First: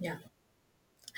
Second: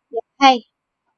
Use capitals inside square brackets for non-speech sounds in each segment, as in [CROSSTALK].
Yeah. Hi.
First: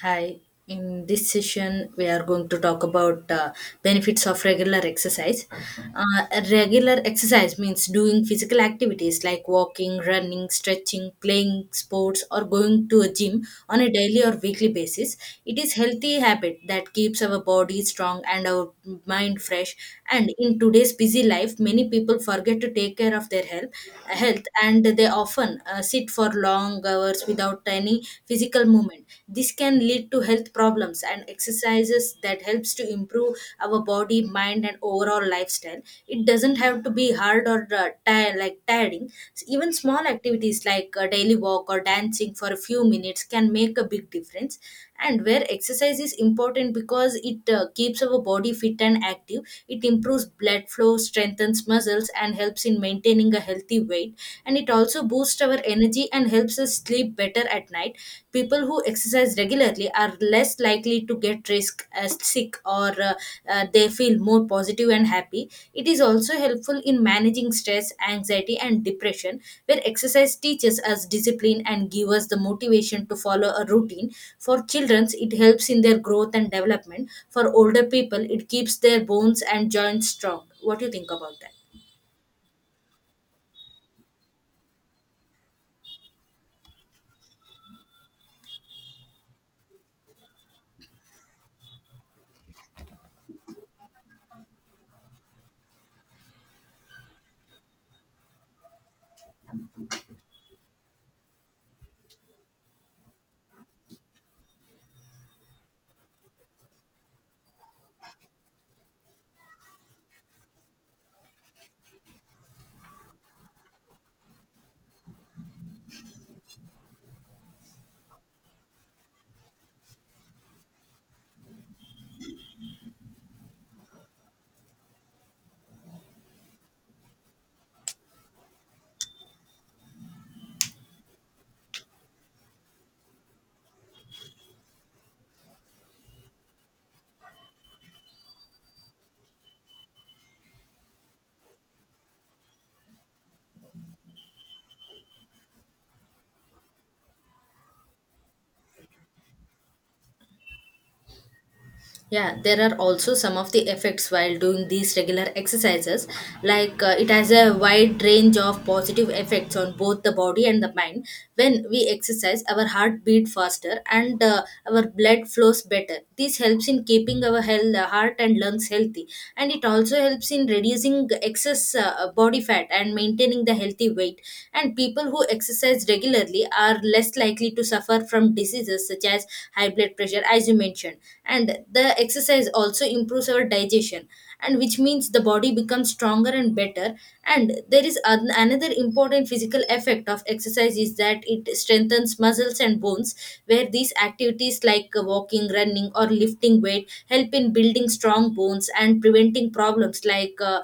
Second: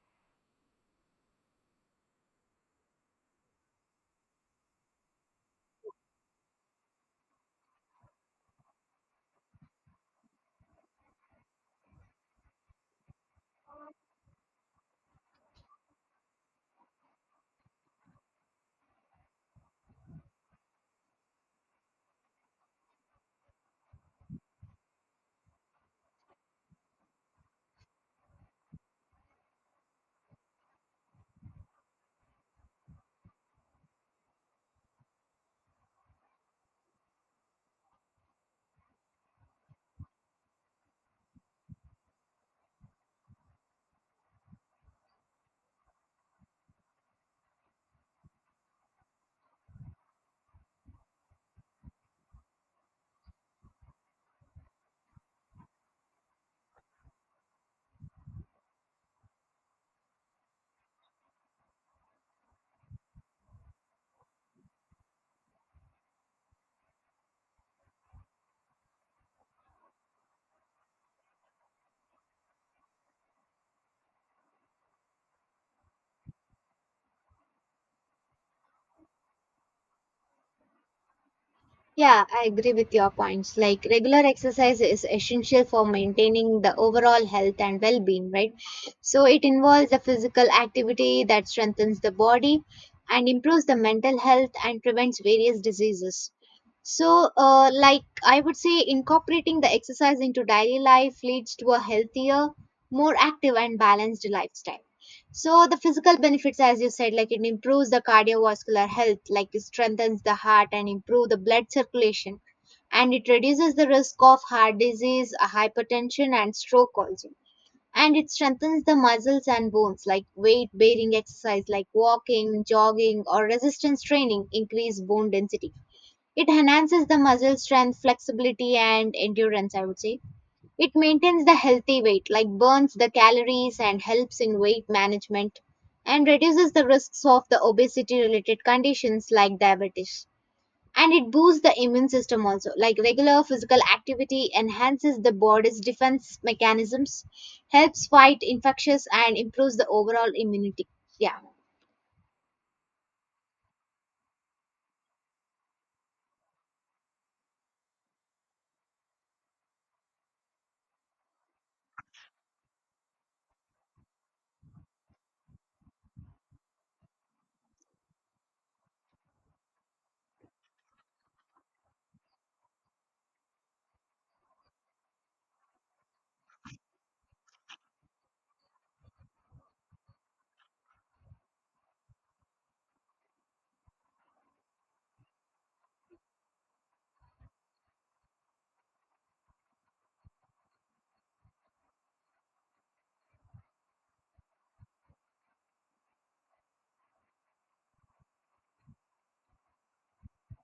Hi. In this session, we are going to talk about benefits of regular exercise. Regular exercise means doing physical activities like walking, running, stretching, playing sports, or going to a gym on a daily or weekly basis. It is healthy habit that keeps our body strong and our mind fresh. And in today's busy life, many people forget to take care of their health, and they often sit for long hours without any physical movement. This can lead to health problems, and exercises that helps to improve our body, mind and overall lifestyle. It doesn't have to be hard or tire, like tiring. Even small activities like a daily walk or dancing for a few minutes can make a big difference. And where exercise is important because it keeps our body fit and active. It improves blood flow, strengthens muscles and helps in maintaining a healthy weight, and it also boosts our energy and helps us sleep better at night. People who exercise regularly are less likely to get risk as sick or they feel more positive and happy. It is also helpful in managing stress, anxiety, and depression, where exercise teaches us discipline and give us the motivation to follow a routine. For children, it helps in their growth and development. For older people, it keeps their bones and joints strong. What do you think about that? Yeah, I agree with your points. Like regular exercise is essential for maintaining the overall health and well being, right? So it involves a physical activity that strengthens the body and improves the mental health and prevents various diseases. So, like I would say, incorporating the exercise into daily life leads to a healthier, more active, and balanced lifestyle. So the physical benefits, as you said, like it improves the cardiovascular health, like it strengthens the heart and improve the blood circulation, and it reduces the risk of heart disease, hypertension, and stroke also. And it strengthens the muscles and bones, like weight bearing exercise, like walking, jogging, or resistance training, increase bone density. It enhances the muscle strength, flexibility, and endurance. I would say it maintains the healthy weight, like burns the calories and helps in weight management and reduces the risks of the obesity related conditions like diabetes. And it boosts the immune system also, like regular physical activity enhances the body's defense mechanisms, helps fight infectious and improves the overall immunity. Yeah. Yeah, there are also some of the effects while doing these regular exercises. Like it has a wide range of positive effects on both the body and the mind. When we exercise, our heart beat faster and our blood flows better. This helps in keeping our heart and lungs healthy, and it also helps in reducing excess body fat and maintaining the healthy weight. And people who exercise regularly are less likely to suffer from diseases such as high blood pressure, as you mentioned. And the exercise also improves our digestion, and which means the body becomes stronger and better. And there is another important physical effect of exercise is that it strengthens muscles and bones, where these activities like walking, running or lifting weight help in building strong bones and preventing problems like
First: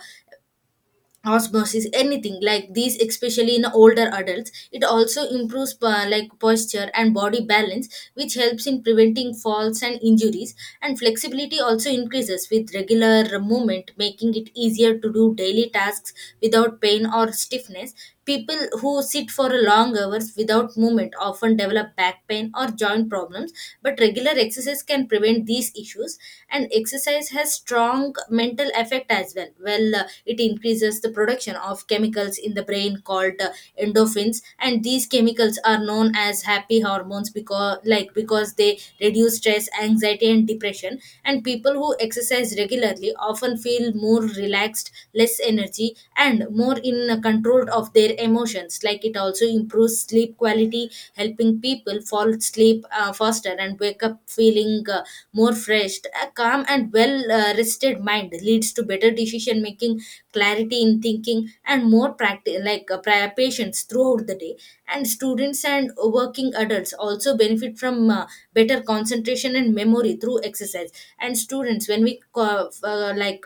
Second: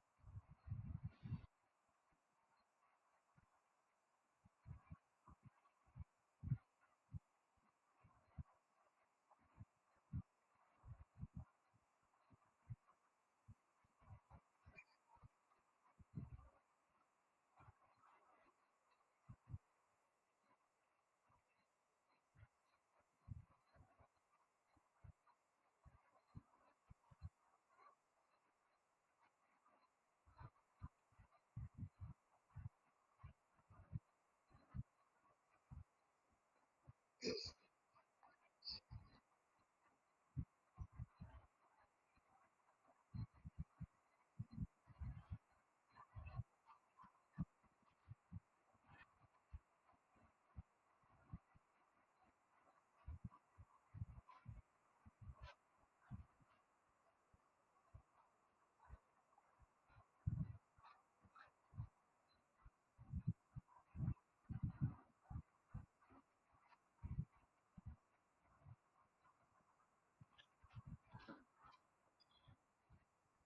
osmosis, anything like these, especially in older adults. It also improves like posture and body balance, which helps in preventing falls and injuries. And flexibility also increases with regular movement, making it easier to do daily tasks without pain or stiffness. People who sit for long hours without movement often develop back pain or joint problems, but regular exercise can prevent these issues. And exercise has strong mental effect as well. It increases the production of chemicals in the brain called endorphins, and these chemicals are known as happy hormones because they reduce stress, anxiety, and depression. And people who exercise regularly often feel more relaxed, less energy, and more in control of their emotions. Like it also improves sleep quality, helping people fall asleep faster and wake up feeling more fresh. A calm and well rested mind leads to better decision making, clarity in thinking, and more practice, like patience throughout the day. And students and working adults also benefit from better concentration and memory through exercise. And students, when we co- uh, like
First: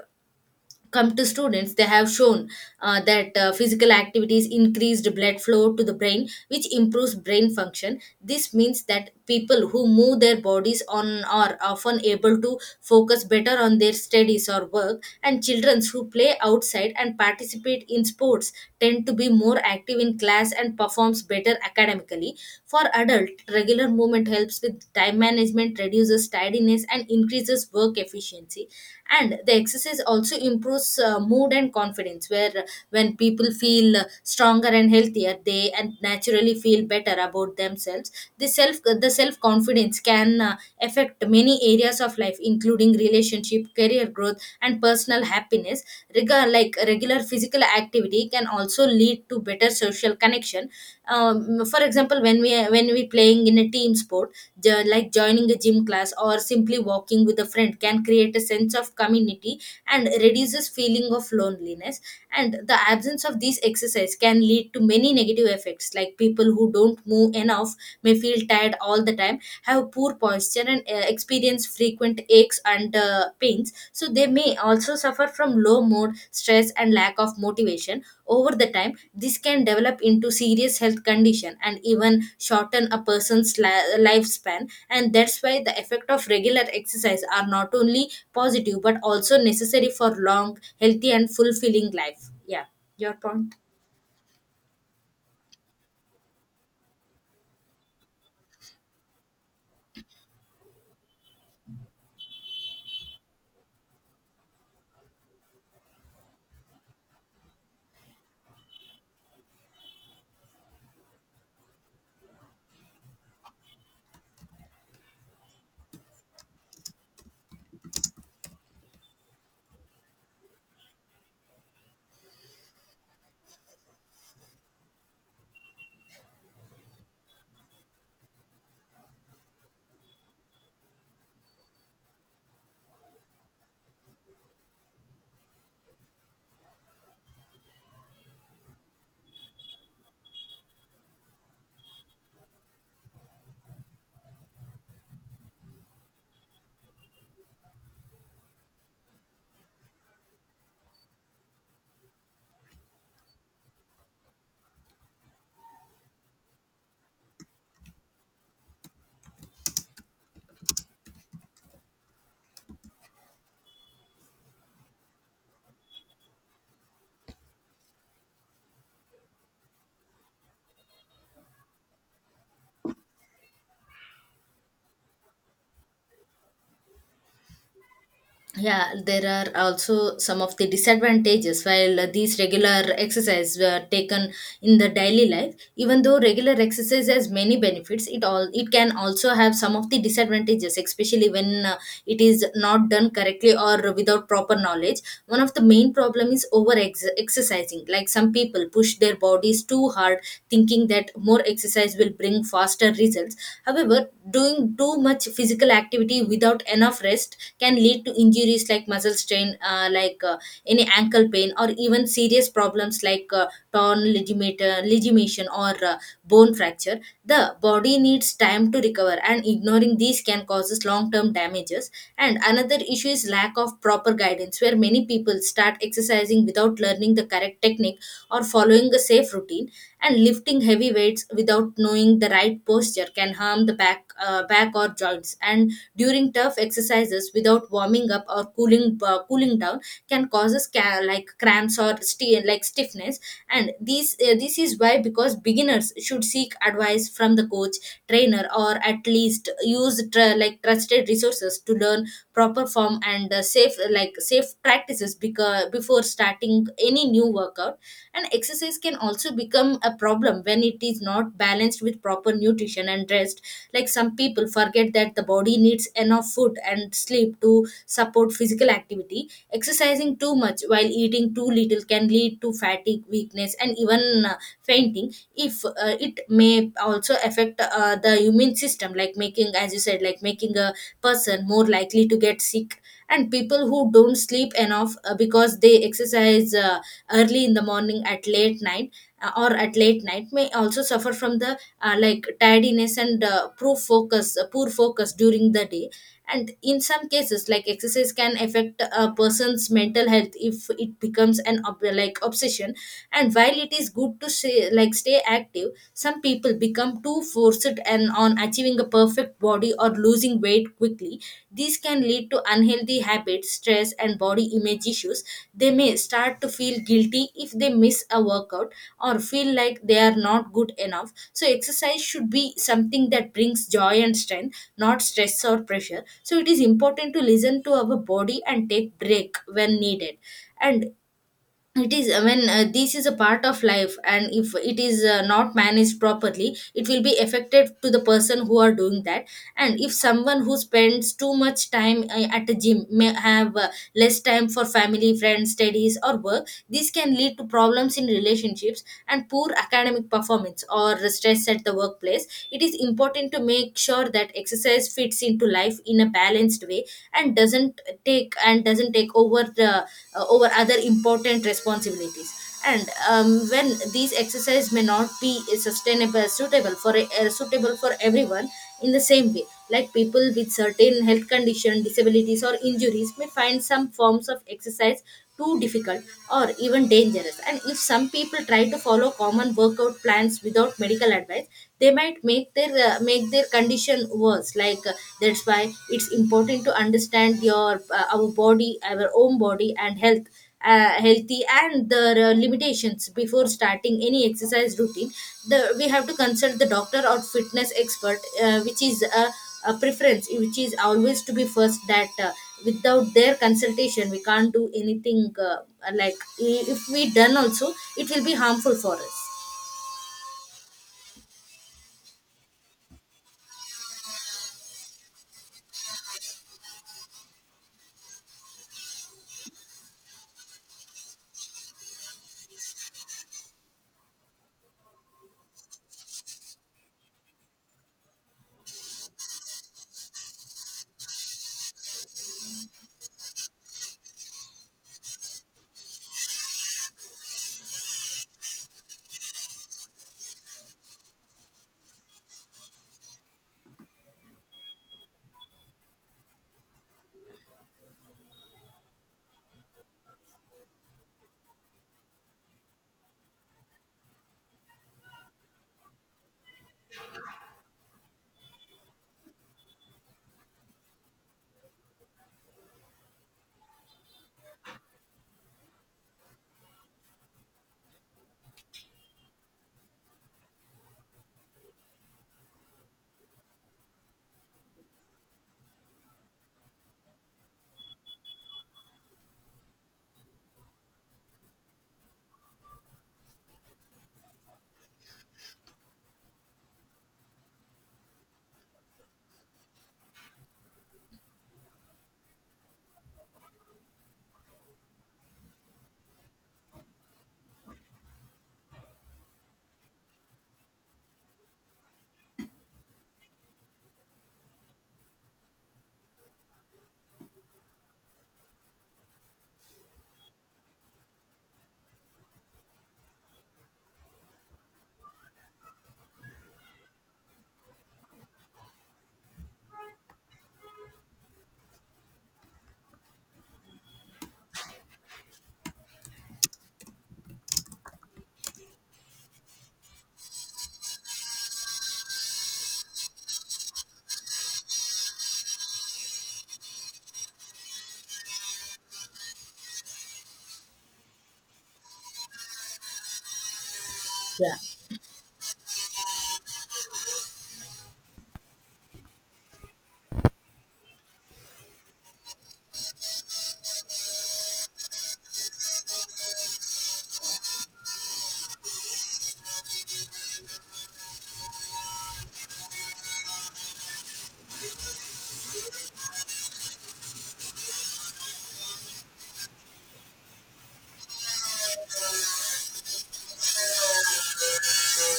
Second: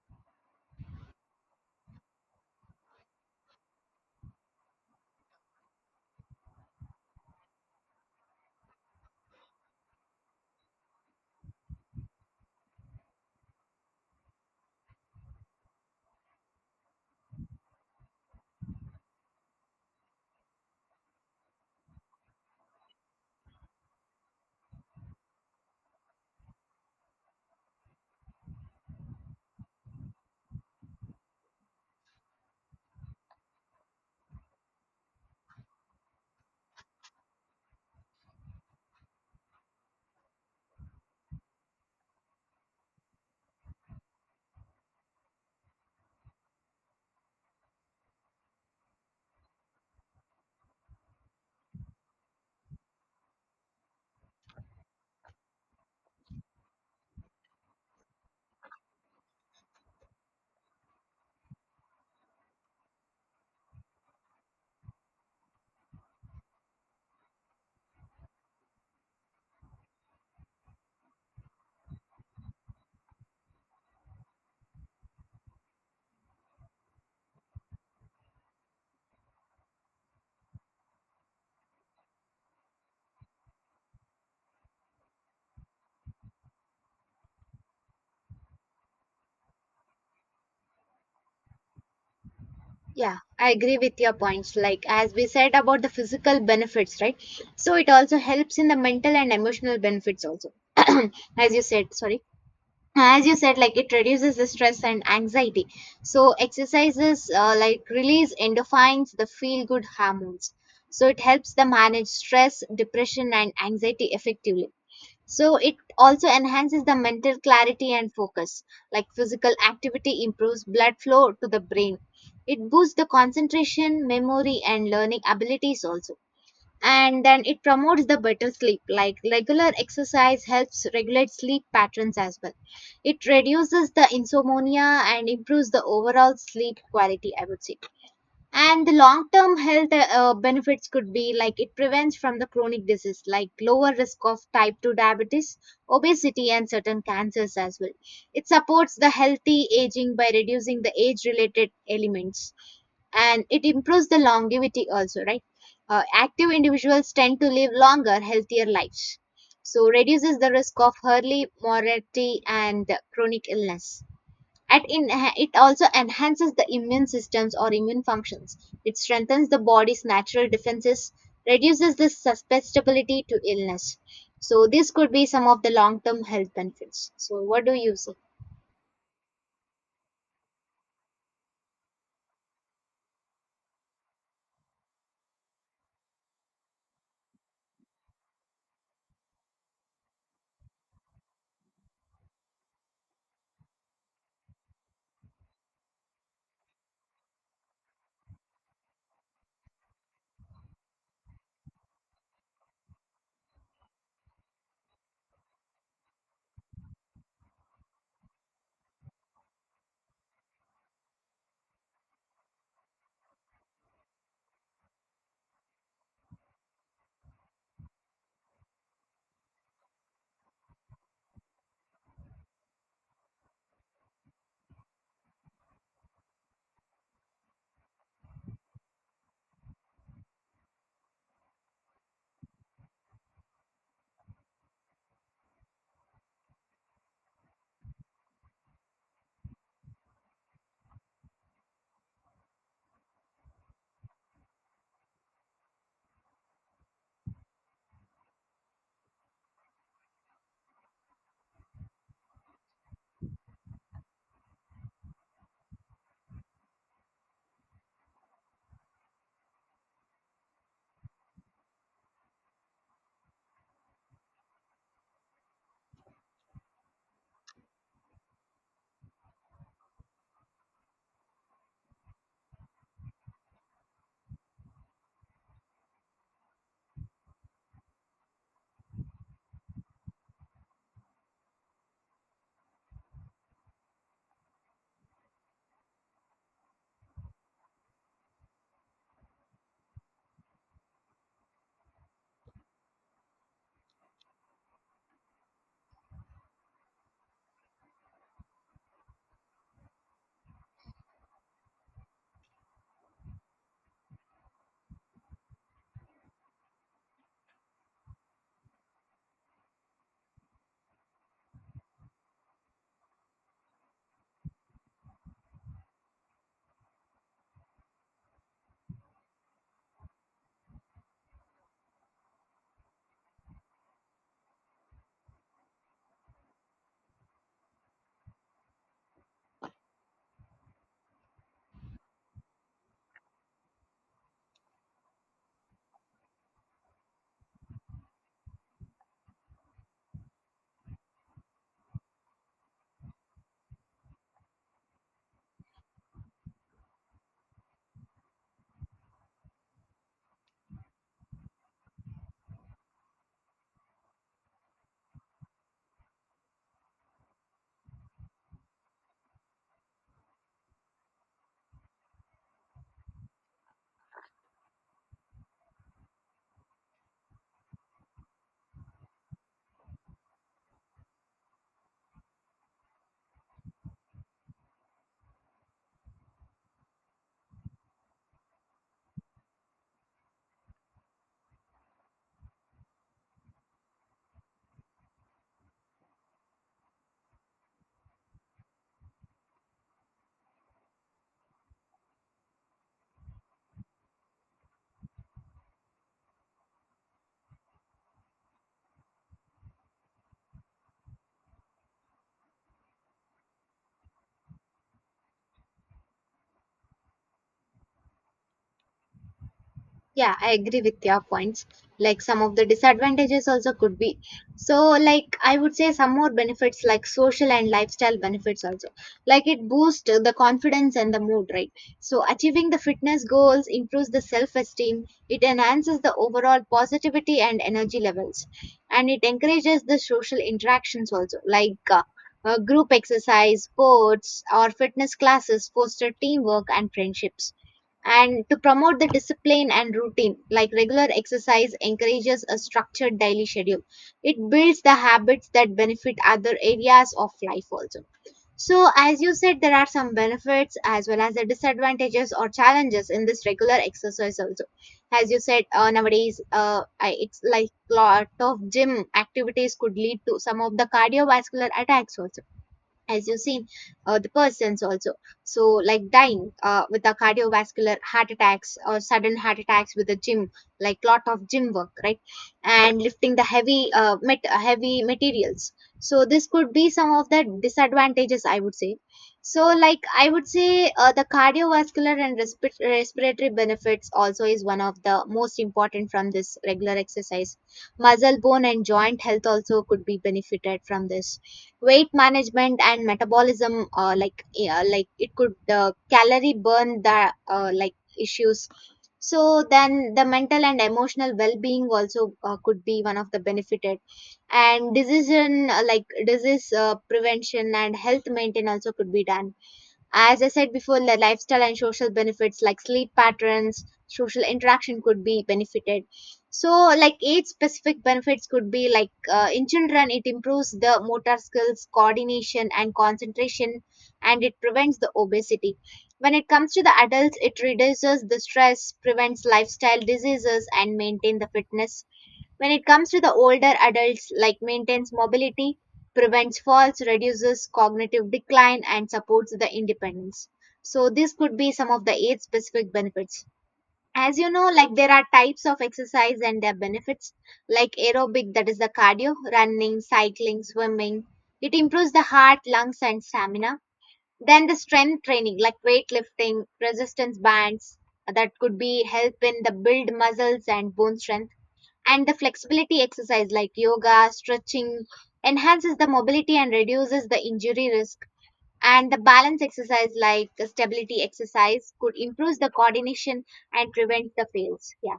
come to students, they have shown that physical activities increased blood flow to the brain, which improves brain function. This means that people who move their bodies on are often able to focus better on their studies or work. And children who play outside and participate in sports tend to be more active in class and performs better academically. For adult, regular movement helps with time management, reduces tidiness and increases work efficiency. And the exercise also improves mood and confidence, where when people feel stronger and healthier, they and naturally feel better about themselves. The self confidence can affect many areas of life, including relationship, career growth and personal happiness. Regular physical activity can also lead to better social connection. For example, when we playing in a team sport, joining a gym class or simply walking with a friend can create a sense of community and reduces feeling of loneliness. And the absence of these exercise can lead to many negative effects. Like people who don't move enough may feel tired all the time, have poor posture and experience frequent aches and pains. So they may also suffer from low mood, stress and lack of motivation. Over the time, this can develop into serious health condition and even shorten a person's lifespan. And that's why the effect of regular exercise are not only positive but also necessary for long healthy and fulfilling life. Yeah, your Yeah, I point. agree with your points. Like, as we said about the physical benefits, right? So, it also helps in the mental and emotional benefits, also. [CLEARS THROAT] As you said, sorry, as you said, like it reduces the stress and anxiety. So exercises like release endorphins, the feel good hormones, so it helps them manage stress, depression, and anxiety effectively. So it also enhances the mental clarity and focus, like physical activity improves blood flow to the brain. It boosts the concentration, memory, and learning abilities also. And then it promotes the better sleep, like regular exercise helps regulate sleep patterns as well. It reduces the insomnia and improves the overall sleep quality, I would say. And the long term health benefits could be like it prevents from the chronic disease, like lower risk of type 2 diabetes, obesity, and certain cancers as well. It supports the healthy aging by reducing the age related elements, and it improves the longevity also, right? Active individuals tend to live longer, healthier lives, so reduces the risk of early mortality and chronic illness. And in, it also enhances the immune systems or immune functions. It strengthens the body's natural defenses, reduces the susceptibility to illness. So this could be some of the long term health benefits. So what do you say? Yeah, there are also some of the disadvantages while these regular exercise were taken in the daily life. Even though regular exercise has many benefits, it all it can also have some of the disadvantages, especially when it is not done correctly or without proper knowledge. One of the main problem is over exercising. Like some people push their bodies too hard, thinking that more exercise will bring faster result. However, doing too much physical activity without enough rest can lead to injuries like muscle strain, any ankle pain, or even serious problems like torn ligament, ligation or bone fracture. The body needs time to recover, and ignoring these can causes long-term damages. And another issue is lack of proper guidance, where many people start exercising without learning the correct technique or following a safe routine. And lifting heavy weights without knowing the right posture can harm the back or joints. And during tough exercises without warming up or cooling down can causes cramps or stiffness. And these this is why, because beginners should seek advice from the coach, trainer or at least use trusted resources to learn proper form and safe practices, because before starting any new workout. And exercise can also become a problem when it is not balanced with proper nutrition and rest. Like some people forget that the body needs enough food and sleep to support physical activity. Exercising too much while eating too little can lead to fatigue, weakness and even fainting. If It may also affect the immune system, like making, as you said, like making a person more likely to get sick. And people who don't sleep enough because they exercise early in the morning at late night or at late night may also suffer from the like tiredness and poor focus during the day. And in some cases, like exercise can affect a person's mental health if it becomes an obsession. And while it is good to say, like stay active, some people become too forced and on achieving a perfect body or losing weight quickly. These can lead to unhealthy habits, stress and body image issues. They may start to feel guilty if they miss a workout or feel like they are not good enough. So, exercise should be something that brings joy and strength, not stress or pressure. So, it is important to listen to our body and take break when needed. And it is, I mean, this is a part of life, and if it is not managed properly, it will be affected to the person who are doing that. And if someone who spends too much time at the gym may have less time for family, friends, studies or work. This can lead to problems in relationships and poor academic performance or stress at the workplace. It is important to make sure that exercise fits into life in a balanced way and doesn't take over the over other important responsibilities. And when these exercise may not be sustainable suitable for suitable for everyone in the same way. Like people with certain health condition, disabilities or injuries may find some forms of exercise too difficult or even dangerous. And if some people try to follow common workout plans without medical advice, they might make their condition worse. That's why it's important to understand your our body our own body and health, healthy and the limitations before starting any exercise routine. The We have to consult the doctor or fitness expert, which is a preference which is always to be first. That without their consultation, we can't do anything. Like if we done also, it will be harmful for us. Yeah, I agree with your points. Like some of the disadvantages also could be. So, like I would say some more benefits like social and lifestyle benefits also. Like it boosts the confidence and the mood, right? So, achieving the fitness goals improves the self-esteem. It enhances the overall positivity and energy levels, and it encourages the social interactions also, like. Group exercise, sports, or fitness classes foster teamwork and friendships, and to promote the discipline and routine, like regular exercise encourages a structured daily schedule. It builds the habits that benefit other areas of life also. So as you said, there are some benefits as well as the disadvantages or challenges in this regular exercise also. As you said, nowadays it's like lot of gym activities could lead to some of the cardiovascular attacks also, as you've seen the persons also. So like dying with the cardiovascular heart attacks or sudden heart attacks with the gym, like lot of gym work, right? And lifting the heavy heavy materials. So this could be some of the disadvantages, I would say. So like I would say the cardiovascular and respiratory benefits also is one of the most important from this regular exercise. Muscle, bone, and joint health also could be benefited from this. Weight management and metabolism, like yeah, like it could calorie burn the like issues. So then the mental and emotional well-being also could be one of the benefited. And decision like disease prevention and health maintenance also could be done. As I said before, the lifestyle and social benefits like sleep patterns, social interaction could be benefited. So, like age specific benefits could be like in children, it improves the motor skills, coordination, and concentration, and it prevents the obesity. When it comes to the adults, it reduces the stress, prevents lifestyle diseases, and maintain the fitness. When it comes to the older adults, like maintains mobility, prevents falls, reduces cognitive decline, and supports the independence. So, this could be some of the eight specific benefits. As you Yeah. know, like there are types of exercise and their benefits, like aerobic, that is the cardio, running, cycling, swimming. It improves the heart, lungs, and stamina. Then the strength training, like weightlifting, resistance bands, that could be help in the build muscles and bone strength, and the flexibility exercise like yoga stretching enhances the mobility and reduces the injury risk. And the balance exercise like the stability exercise could improve the coordination and prevent the fails. Yeah.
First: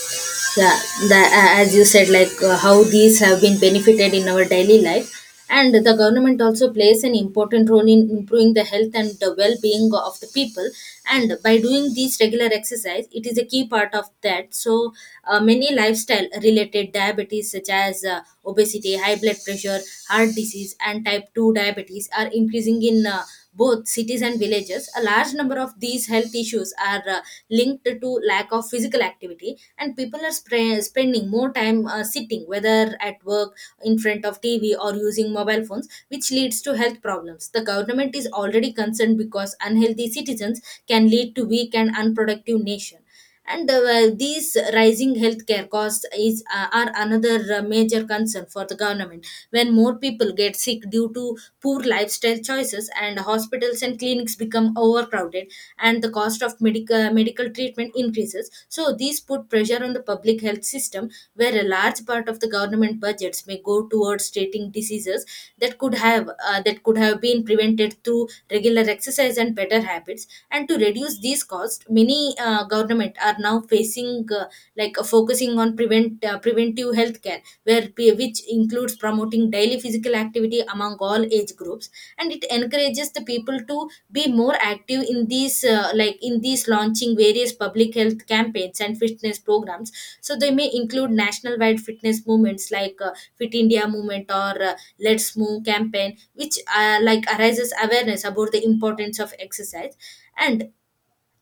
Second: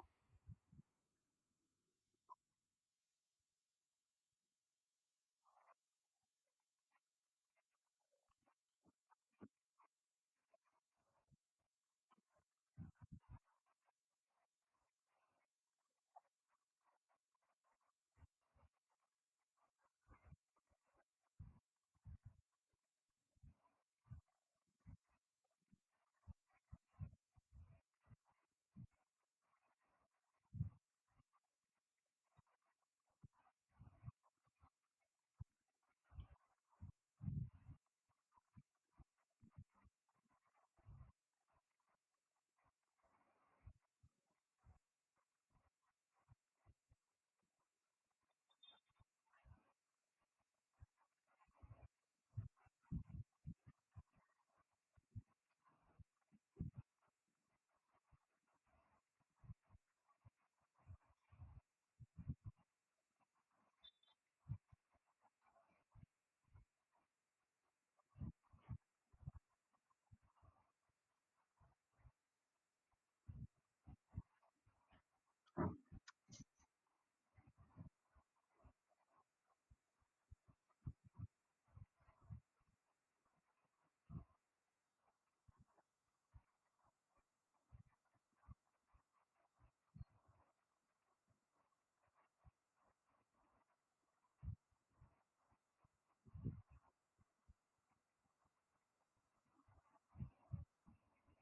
Yeah, that, as you said, like how these have been benefited in our daily life, and the government also plays an important role in improving the health and the well-being of the people. And by doing these regular exercise, it is a key part of that. So many lifestyle related diabetes such as obesity, high blood pressure, heart disease and type 2 diabetes are increasing in both cities and villages. A large number of these health issues are linked to lack of physical activity, and people are spending more time sitting, whether at work, in front of TV, or using mobile phones, which leads to health problems. The government is already concerned because unhealthy citizens can lead to weak and unproductive nation. And these rising healthcare costs is are another major concern for the government when more people get sick due to poor lifestyle choices, and hospitals and clinics become overcrowded, and the cost of medical treatment increases. So these put pressure on the public health system, where a large part of the government budgets may go towards treating diseases that could have been prevented through regular exercise and better habits. And to reduce these costs, many government are now facing like focusing on preventive health care, which includes promoting daily physical activity among all age groups. And it encourages the people to be more active in these like in these launching various public health campaigns and fitness programs. So they may include national wide fitness movements like Fit India movement, or Let's Move campaign, which arises awareness about the importance of exercise. And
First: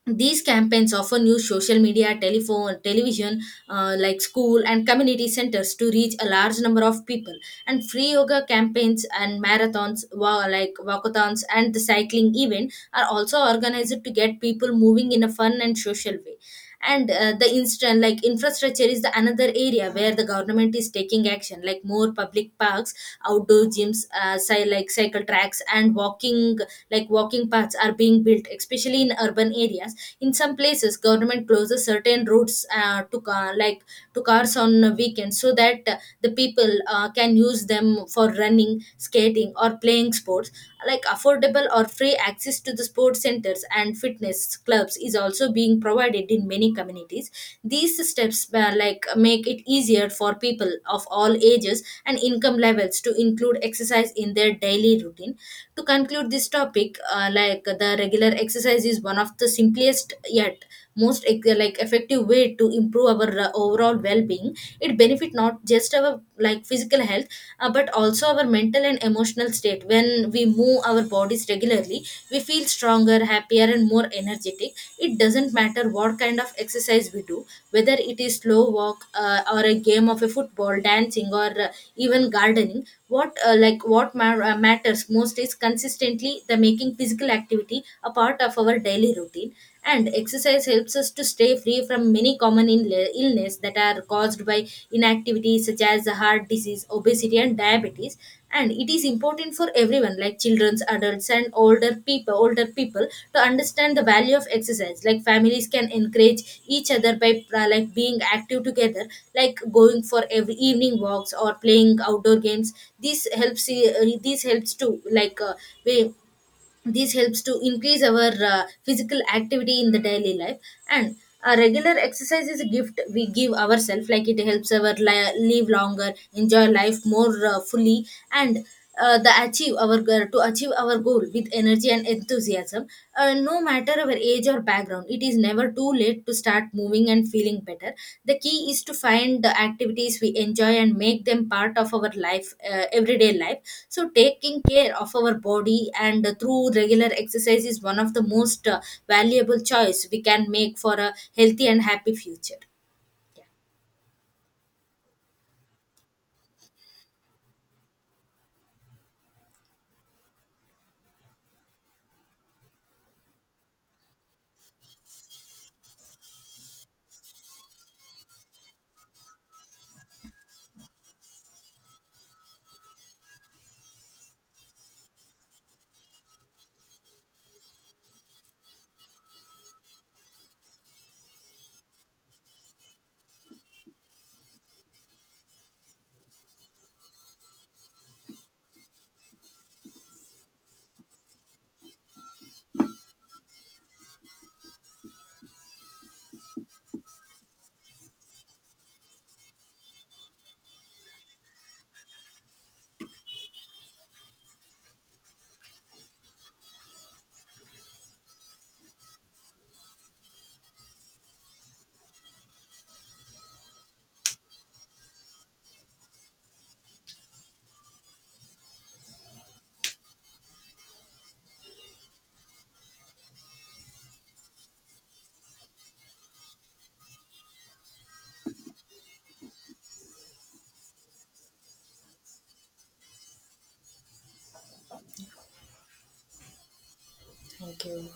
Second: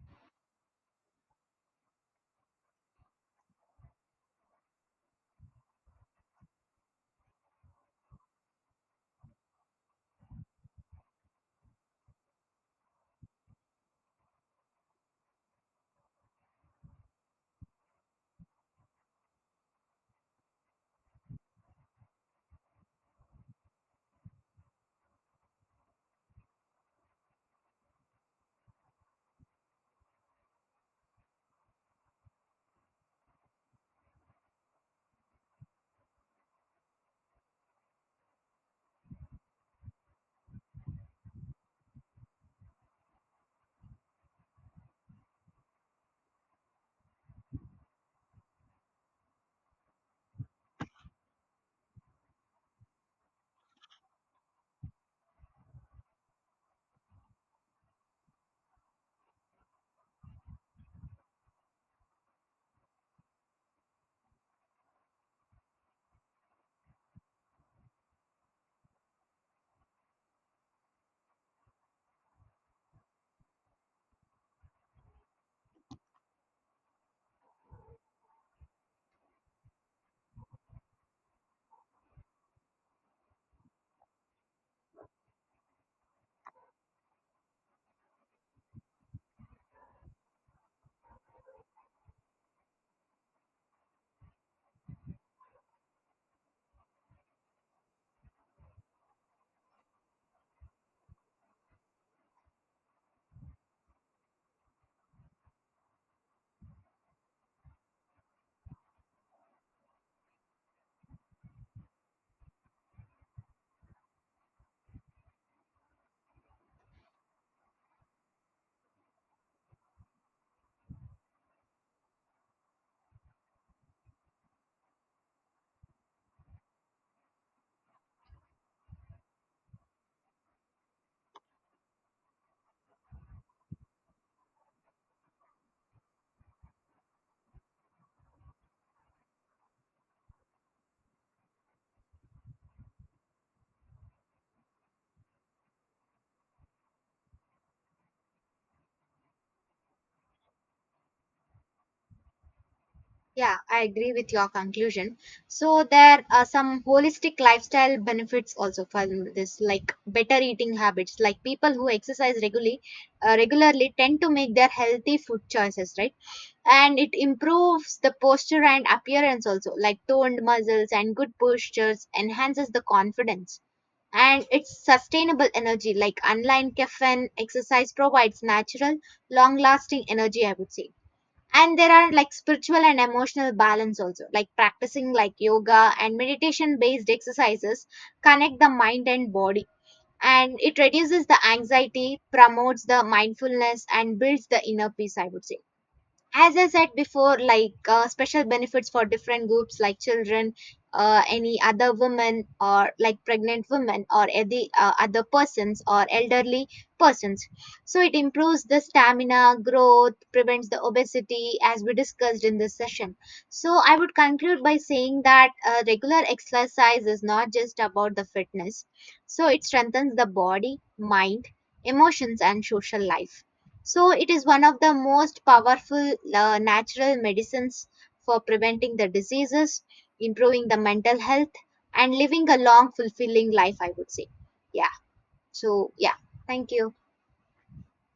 these campaigns often use social media, telephone, television, school and community centers to reach a large number of people. And free yoga campaigns and marathons, walkathons and the cycling event, are also organized to get people moving in a fun and social way. And the instant like infrastructure is the another area where the government is taking action, like more public parks, outdoor gyms, cycle tracks, and walking paths are being built, especially in urban areas. In some places government closes certain routes to ca- like to cars on weekends, so that the people can use them for running, skating or playing sports. Like affordable or free access to the sports centers and fitness clubs is also being provided in many communities. These steps make it easier for people of all ages and income levels to include exercise in their daily routine. To conclude this topic, the regular exercise is one of the simplest yet most effective way to improve our overall well-being. It benefit not just our like physical health, but also our mental and emotional state. When we move our bodies regularly, we feel stronger, happier, and more energetic. It doesn't matter what kind of exercise we do, whether it is slow walk, or a game of a football, dancing, or even gardening. What like what ma- matters most is consistently the making physical activity a part of our daily routine. And exercise helps us to stay free from many common illness that are caused by inactivity, such as heart disease, obesity and diabetes. And it is important for everyone, like children, adults and older people, to understand the value of exercise. Like families can encourage each other by being active together, like going for every evening walks or playing outdoor games. This helps to like we this helps to increase our physical activity in the daily life. And a regular exercise is a gift we give ourselves. Like it helps our live longer, enjoy life more fully, and the achieve our goal to achieve our goal with energy and enthusiasm. Uh, no matter our age or background, it is never too late to start moving and feeling better. The key is to find the activities we enjoy and make them part of our life, everyday life. So, taking care of our body and through regular exercise is one of the most valuable choice we can make for a healthy and happy future. Yeah, I agree with your conclusion. So there are some holistic lifestyle benefits also from this, like better eating habits, like people who exercise regularly regularly tend to make their healthy food choices, right? And it improves the posture and appearance also, like toned muscles and good postures enhances the confidence. And it's sustainable energy, like online caffeine exercise provides natural long lasting energy, I would say. And there are like spiritual and emotional balance also, like practicing like yoga and meditation based exercises connect the mind and body, and it reduces the anxiety, promotes the mindfulness, and builds the inner peace, I would say. As I said before, like special benefits for different groups like children, any other women or like pregnant women or any other persons or elderly persons. So it improves the stamina, growth, prevents the obesity as we discussed in this session. So I would conclude by saying that regular exercise is not just about the fitness. So it strengthens the body, mind, emotions, and social life. So it is one of the most powerful natural medicines for preventing the diseases, improving the mental health, and living a long, fulfilling life, I would say. Yeah. So, yeah. Thank you. Thank you.